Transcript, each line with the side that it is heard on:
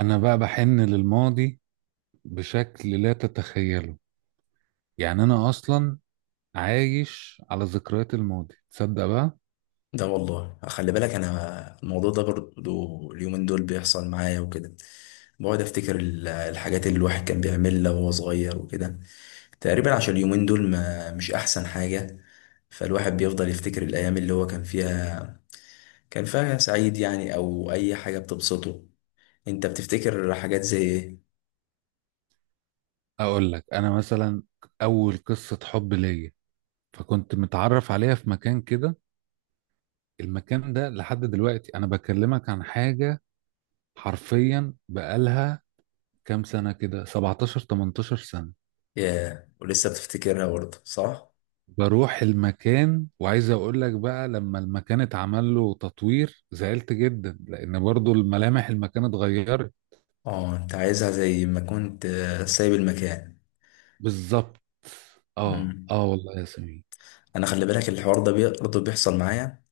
right: انا بقى بحن للماضي بشكل لا تتخيله. يعني انا اصلا عايش على ذكريات الماضي، تصدق بقى؟
left: ده والله، خلي بالك انا الموضوع ده برضو اليومين دول بيحصل معايا وكده. بقعد افتكر الحاجات اللي الواحد كان بيعملها وهو صغير وكده، تقريبا عشان اليومين دول ما مش احسن حاجة. فالواحد بيفضل يفتكر الايام اللي هو كان فيها سعيد يعني، او اي حاجة بتبسطه. انت بتفتكر حاجات زي ايه؟
right: اقول لك، انا مثلا اول قصة حب ليا فكنت متعرف عليها في مكان كده. المكان ده لحد دلوقتي، انا بكلمك عن حاجة حرفيا بقالها كام سنة كده، 17 18 سنة.
left: ياه، ولسه بتفتكرها برضه صح؟
right: بروح المكان وعايز اقول لك بقى لما المكان اتعمل له تطوير زعلت جدا، لان برضو الملامح المكان اتغيرت.
left: اه، انت عايزها زي ما كنت، سايب المكان.
right: بالظبط. اه
left: مم.
right: اه والله يا سمير.
left: انا خلي بالك الحوار ده برضه بيحصل معايا.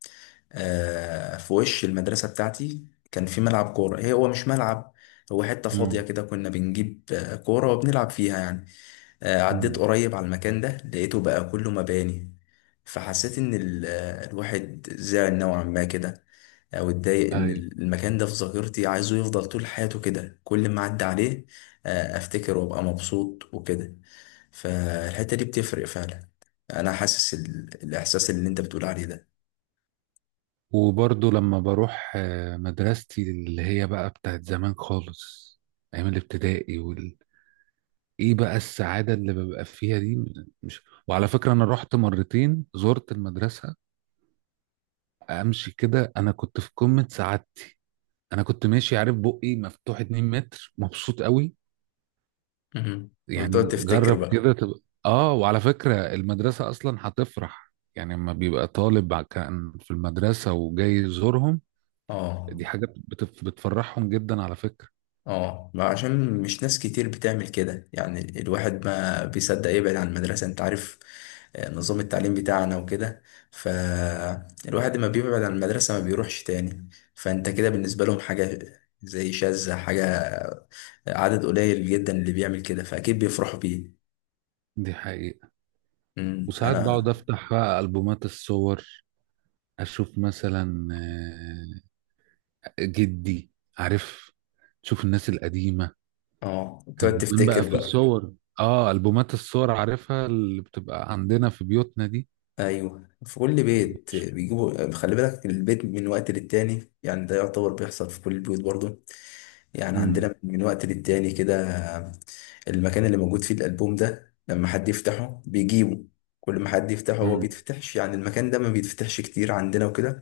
left: في وش المدرسة بتاعتي كان في ملعب كورة، هو مش ملعب، هو حتة فاضية
right: امم.
left: كده، كنا بنجيب كورة وبنلعب فيها يعني. عديت
right: امم.
left: قريب على المكان ده لقيته بقى كله مباني. فحسيت إن الواحد زعل نوعا ما كده، أو اتضايق إن
right: ايوه.
left: المكان ده في ذاكرتي عايزه يفضل طول حياته كده، كل ما أعدي عليه أفتكر وأبقى مبسوط وكده. فالحتة دي بتفرق فعلا، أنا حاسس الإحساس اللي أنت بتقول عليه ده.
right: وبرضه لما بروح مدرستي اللي هي بقى بتاعت زمان خالص، ايام الابتدائي ايه بقى السعادة اللي ببقى فيها دي؟ مش، وعلى فكرة انا رحت مرتين، زرت المدرسة، امشي كده انا كنت في قمة سعادتي. انا كنت ماشي عارف بقي مفتوح 2 متر، مبسوط قوي.
left: مهم. وبتقعد
right: يعني
left: تفتكر
right: جرب
left: بقى.
right: كده تبقى. اه، وعلى فكرة المدرسة اصلا هتفرح، يعني لما بيبقى طالب كان في المدرسة وجاي يزورهم.
left: اه
right: دي حاجة بتفرحهم جدا على فكرة.
left: اه، ما عشان مش ناس كتير بتعمل كده، يعني الواحد ما بيصدق يبعد عن المدرسة، انت عارف نظام التعليم بتاعنا وكده. فالواحد ما بيبعد عن المدرسة، ما بيروحش تاني، فانت كده بالنسبة لهم حاجة زي شاذة، حاجة عدد قليل جدا اللي بيعمل كده، فأكيد بيفرحوا بيه.
right: دي حقيقة.
left: مم.
right: وساعات بقعد افتح بقى ألبومات الصور، اشوف مثلا جدي، عارف، تشوف الناس القديمة،
left: اه، تقعد
right: كان زمان بقى
left: تفتكر
right: في
left: بقى.
right: صور. اه، ألبومات الصور عارفها اللي بتبقى عندنا في بيوتنا دي.
left: ايوه، في كل بيت
right: بتش-
left: بيجيبوا، خلي بالك البيت من وقت للتاني، يعني ده يعتبر بيحصل في كل البيوت برضه، يعني
right: مم.
left: عندنا من وقت للتاني كده. المكان اللي موجود فيه الالبوم ده لما حد يفتحه بيجيبه، كل ما حد يفتحه هو
right: مم.
left: بيتفتحش، يعني المكان ده ما بيتفتحش كتير عندنا وكده.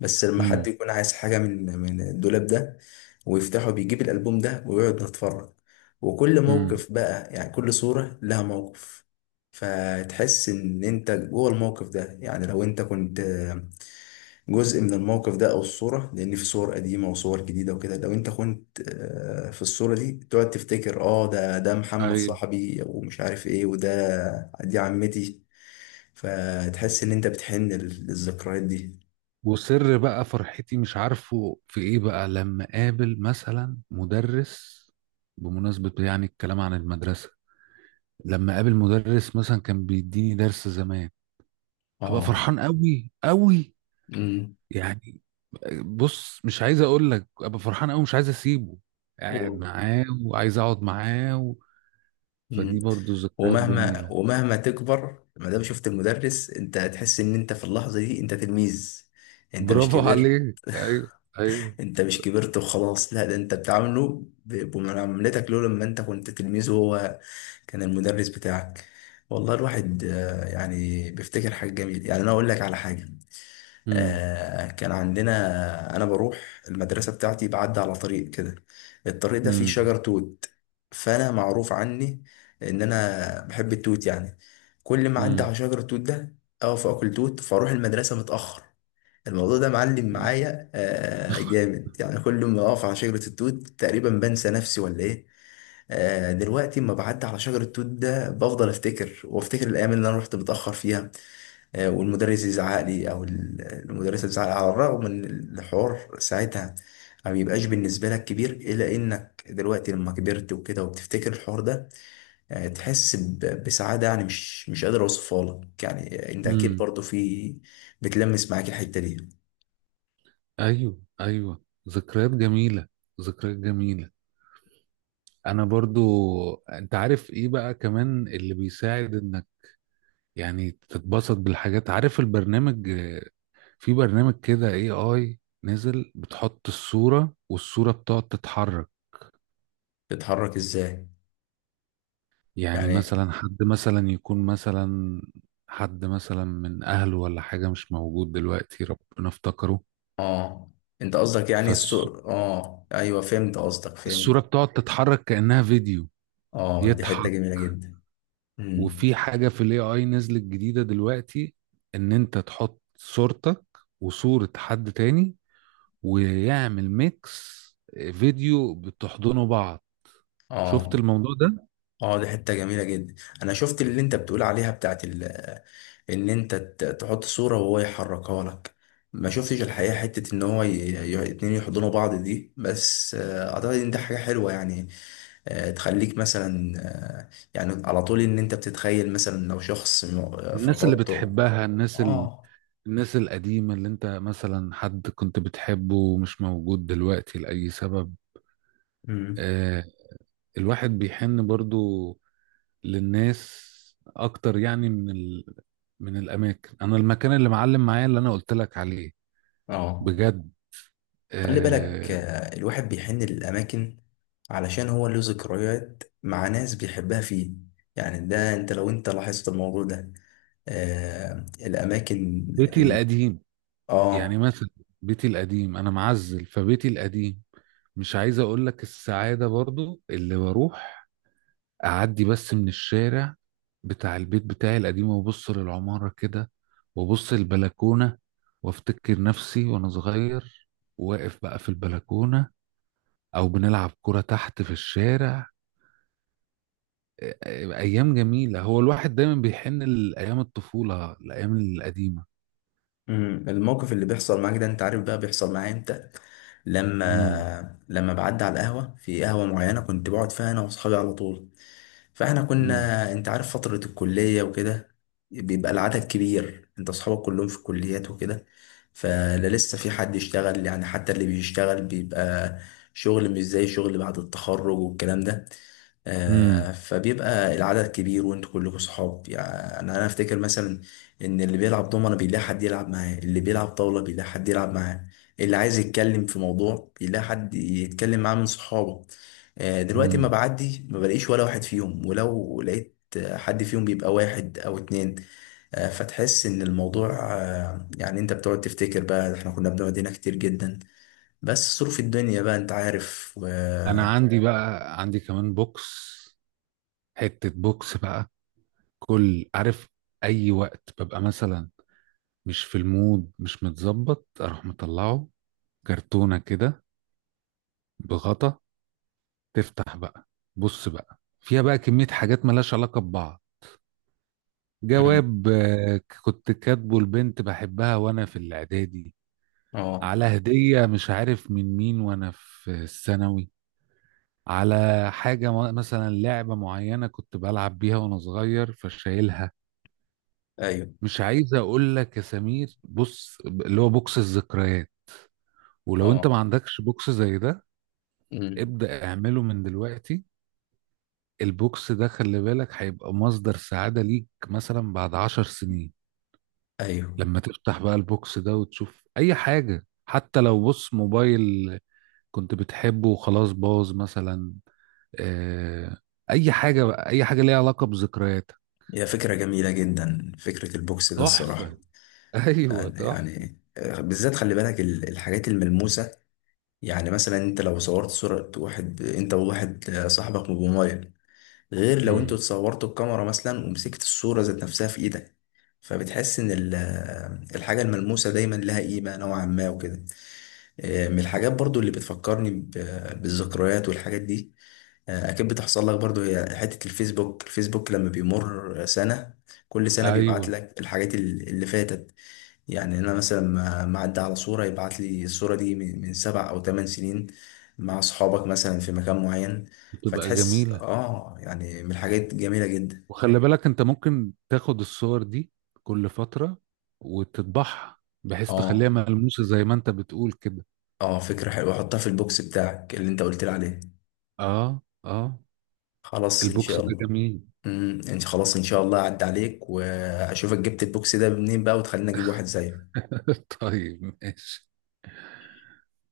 left: بس لما حد
right: مم.
left: يكون عايز حاجة من الدولاب ده ويفتحه بيجيب الألبوم ده ويقعد نتفرج، وكل
right: مم.
left: موقف بقى يعني كل صورة لها موقف، فتحس إن أنت جوه الموقف ده. يعني لو أنت كنت جزء من الموقف ده أو الصورة، لأن في صور قديمة وصور جديدة وكده، لو أنت كنت في الصورة دي تقعد تفتكر، ده محمد
right: ايوه.
left: صاحبي، ومش عارف إيه، دي عمتي. فتحس إن أنت بتحن للذكريات دي.
right: وسر بقى فرحتي مش عارفه في ايه بقى لما قابل مثلا مدرس، بمناسبة يعني الكلام عن المدرسة. لما قابل مدرس مثلا كان بيديني درس زمان، ابقى
left: آه
right: فرحان قوي قوي. يعني بص، مش عايز اقول لك، ابقى فرحان قوي، مش عايز اسيبه، قاعد
left: و...
right: معاه وعايز اقعد معاه و...
left: مم.
right: فدي برضو ذكريات
left: ومهما
right: جميلة.
left: ومهما تكبر، ما دام شفت المدرس انت هتحس ان انت في اللحظه دي انت تلميذ، انت مش
right: برافو
left: كبرت.
right: عليك، ايوه، ايوه.
left: انت مش كبرت وخلاص، لا ده انت بتعامله بمعاملتك له لما انت كنت تلميذ، وهو كان المدرس بتاعك. والله الواحد يعني بيفتكر حاجه جميله، يعني انا اقول لك على حاجه.
right: امم.
left: كان عندنا، انا بروح المدرسه بتاعتي بعدي على طريق كده، الطريق ده فيه
right: امم.
left: شجر توت، فانا معروف عني ان انا بحب التوت يعني، كل ما اعدي على شجر التوت ده اقف اكل توت، فاروح المدرسه متاخر. الموضوع ده معلم معايا جامد، يعني كل ما اقف على شجره التوت تقريبا بنسى نفسي ولا ايه. دلوقتي اما بعدي على شجر التوت ده بفضل افتكر وافتكر الايام اللي انا رحت متاخر فيها، والمدرس يزعق لي او المدرسه تزعق لي، على الرغم ان الحوار ساعتها ما بيبقاش بالنسبه لك كبير، الا انك دلوقتي لما كبرت وكده وبتفتكر الحوار ده تحس بسعاده، يعني مش قادر اوصفها لك، يعني انت اكيد
right: امم.
left: برضو في بتلمس معاك الحته دي.
right: ايوه، ايوه. ذكريات جميله. ذكريات جميله. انا برضو. انت عارف ايه بقى كمان اللي بيساعد انك يعني تتبسط بالحاجات؟ عارف البرنامج في برنامج كده اي اي نزل، بتحط الصوره والصوره بتقعد تتحرك.
left: بتتحرك ازاي؟
right: يعني
left: يعني
right: مثلا حد مثلا يكون مثلا حد مثلا من اهله ولا حاجه مش موجود دلوقتي، ربنا افتكره.
left: اه، انت قصدك يعني
right: فالصوره
left: السوق، اه ايوه فهمت قصدك، فهمت.
right: بتقعد تتحرك كانها فيديو.
left: اه دي حته
right: يضحك.
left: جميله جدا. امم
right: وفي حاجة في الاي اي نزلت جديدة دلوقتي، ان انت تحط صورتك وصورة حد تاني ويعمل ميكس، فيديو بتحضنوا بعض. شفت
left: اه
right: الموضوع ده؟
left: اه، دي حتة جميلة جدا. انا شفت اللي انت بتقول عليها بتاعت ان انت تحط صورة وهو يحركها لك، ما شفتش الحقيقة حتة ان هو اتنين يحضنوا بعض دي، بس اعتقد ان ده حاجة حلوة يعني، تخليك مثلا يعني على طول ان انت بتتخيل مثلا لو شخص
right: الناس اللي
left: فقدته.
right: بتحبها،
left: اه.
right: الناس القديمة اللي انت مثلا حد كنت بتحبه ومش موجود دلوقتي لأي سبب.
left: مم.
right: آه الواحد بيحن برضو للناس اكتر، يعني من الاماكن. انا المكان اللي معلم معايا اللي انا قلت لك عليه،
left: اه،
right: بجد.
left: خلي بالك
right: آه،
left: الواحد بيحن للأماكن علشان هو له ذكريات مع ناس بيحبها فيه، يعني ده انت لو انت لاحظت الموضوع ده، الأماكن
right: بيتي القديم. يعني
left: اه.
right: مثلا بيتي القديم انا معزل فبيتي القديم. مش عايز اقول لك السعادة برضو اللي بروح اعدي بس من الشارع بتاع البيت بتاعي القديم وابص للعمارة كده، وابص البلكونة وافتكر نفسي وانا صغير واقف بقى في البلكونة، او بنلعب كرة تحت في الشارع. ايام جميلة، هو الواحد دايما بيحن لايام الطفولة، الايام القديمة.
left: الموقف اللي بيحصل معاك ده انت عارف بقى بيحصل معايا امتى.
right: امم.
left: لما بعدي على القهوة، في قهوة معينة كنت بقعد فيها انا واصحابي على طول، فاحنا كنا انت عارف فترة الكلية وكده، بيبقى العدد كبير، انت اصحابك كلهم في الكليات وكده، فلا لسه في حد يشتغل، يعني حتى اللي بيشتغل بيبقى شغل مش زي شغل بعد التخرج والكلام ده.
right: امم.
left: فبيبقى العدد كبير وانتوا كلكم صحاب، يعني انا افتكر مثلا ان اللي بيلعب دومنة بيلاقي حد يلعب معاه، اللي بيلعب طاولة بيلاقي حد يلعب معاه، اللي عايز يتكلم في موضوع بيلاقي حد يتكلم معاه من صحابه. دلوقتي ما
right: امم.
left: بعدي ما بلاقيش ولا واحد فيهم، ولو لقيت حد فيهم بيبقى واحد او اتنين. فتحس ان الموضوع يعني انت بتقعد تفتكر بقى، احنا كنا بنقعد هنا كتير جدا، بس ظروف الدنيا بقى انت عارف
right: انا عندي بقى عندي كمان بوكس، حتة بوكس بقى. كل عارف اي وقت ببقى مثلا مش في المود، مش متظبط، اروح مطلعه كرتونة كده بغطا، تفتح بقى، بص بقى فيها بقى كمية حاجات ملهاش علاقة ببعض.
left: مم.
right: جواب كنت كاتبه لبنت بحبها وانا في الاعدادي.
left: اه،
right: على هدية مش عارف من مين وانا في الثانوي. على حاجة مثلا لعبة معينة كنت بلعب بيها وأنا صغير فشايلها.
left: ايوه،
right: مش عايز أقول لك يا سمير، بص اللي هو بوكس الذكريات. ولو أنت ما
left: اه.
right: عندكش بوكس زي ده،
left: مم.
right: ابدأ اعمله من دلوقتي. البوكس ده خلي بالك هيبقى مصدر سعادة ليك مثلا بعد 10 سنين.
left: ايوه،
right: لما تفتح بقى البوكس ده وتشوف أي حاجة، حتى لو بص موبايل كنت بتحبه وخلاص باظ مثلا، آه، أي حاجة بقى، أي حاجة ليها علاقة بذكرياتك.
left: هي فكرة جميلة جدا، فكرة البوكس ده الصراحة.
right: تحفة. ايوه
left: يعني,
right: تحفه.
left: يعني بالذات خلي بالك الحاجات الملموسة، يعني مثلا انت لو صورت صورة، واحد انت وواحد صاحبك بموبايل، غير لو انتوا
right: امم.
left: اتصورتوا بكاميرا مثلا ومسكت الصورة ذات نفسها في ايدك، فبتحس ان الحاجة الملموسة دايما لها قيمة نوعا ما وكده. من الحاجات برضو اللي بتفكرني بالذكريات والحاجات دي، اكيد بتحصل لك برضو، هي حتة الفيسبوك، لما بيمر سنة كل سنة بيبعت
right: ايوه.
left: لك الحاجات اللي فاتت. يعني انا مثلا ما عدى على صورة يبعت لي الصورة دي من 7 أو 8 سنين مع اصحابك مثلا في مكان معين،
right: بتبقى
left: فتحس
right: جميله.
left: اه، يعني من الحاجات جميلة جدا.
right: وخلي بالك انت ممكن تاخد الصور دي كل فتره وتطبعها، بحيث تخليها
left: اه
right: ملموسه زي ما انت بتقول كده.
left: اه، فكرة حلوة، حطها في البوكس بتاعك اللي انت قلت لي عليه.
right: اه، اه.
left: خلاص ان
right: البوكس
left: شاء
right: ده
left: الله.
right: جميل.
left: انت خلاص ان شاء الله، عدى عليك واشوفك جبت البوكس ده منين بقى، وتخليني اجيب واحد زيك.
right: طيب ماشي.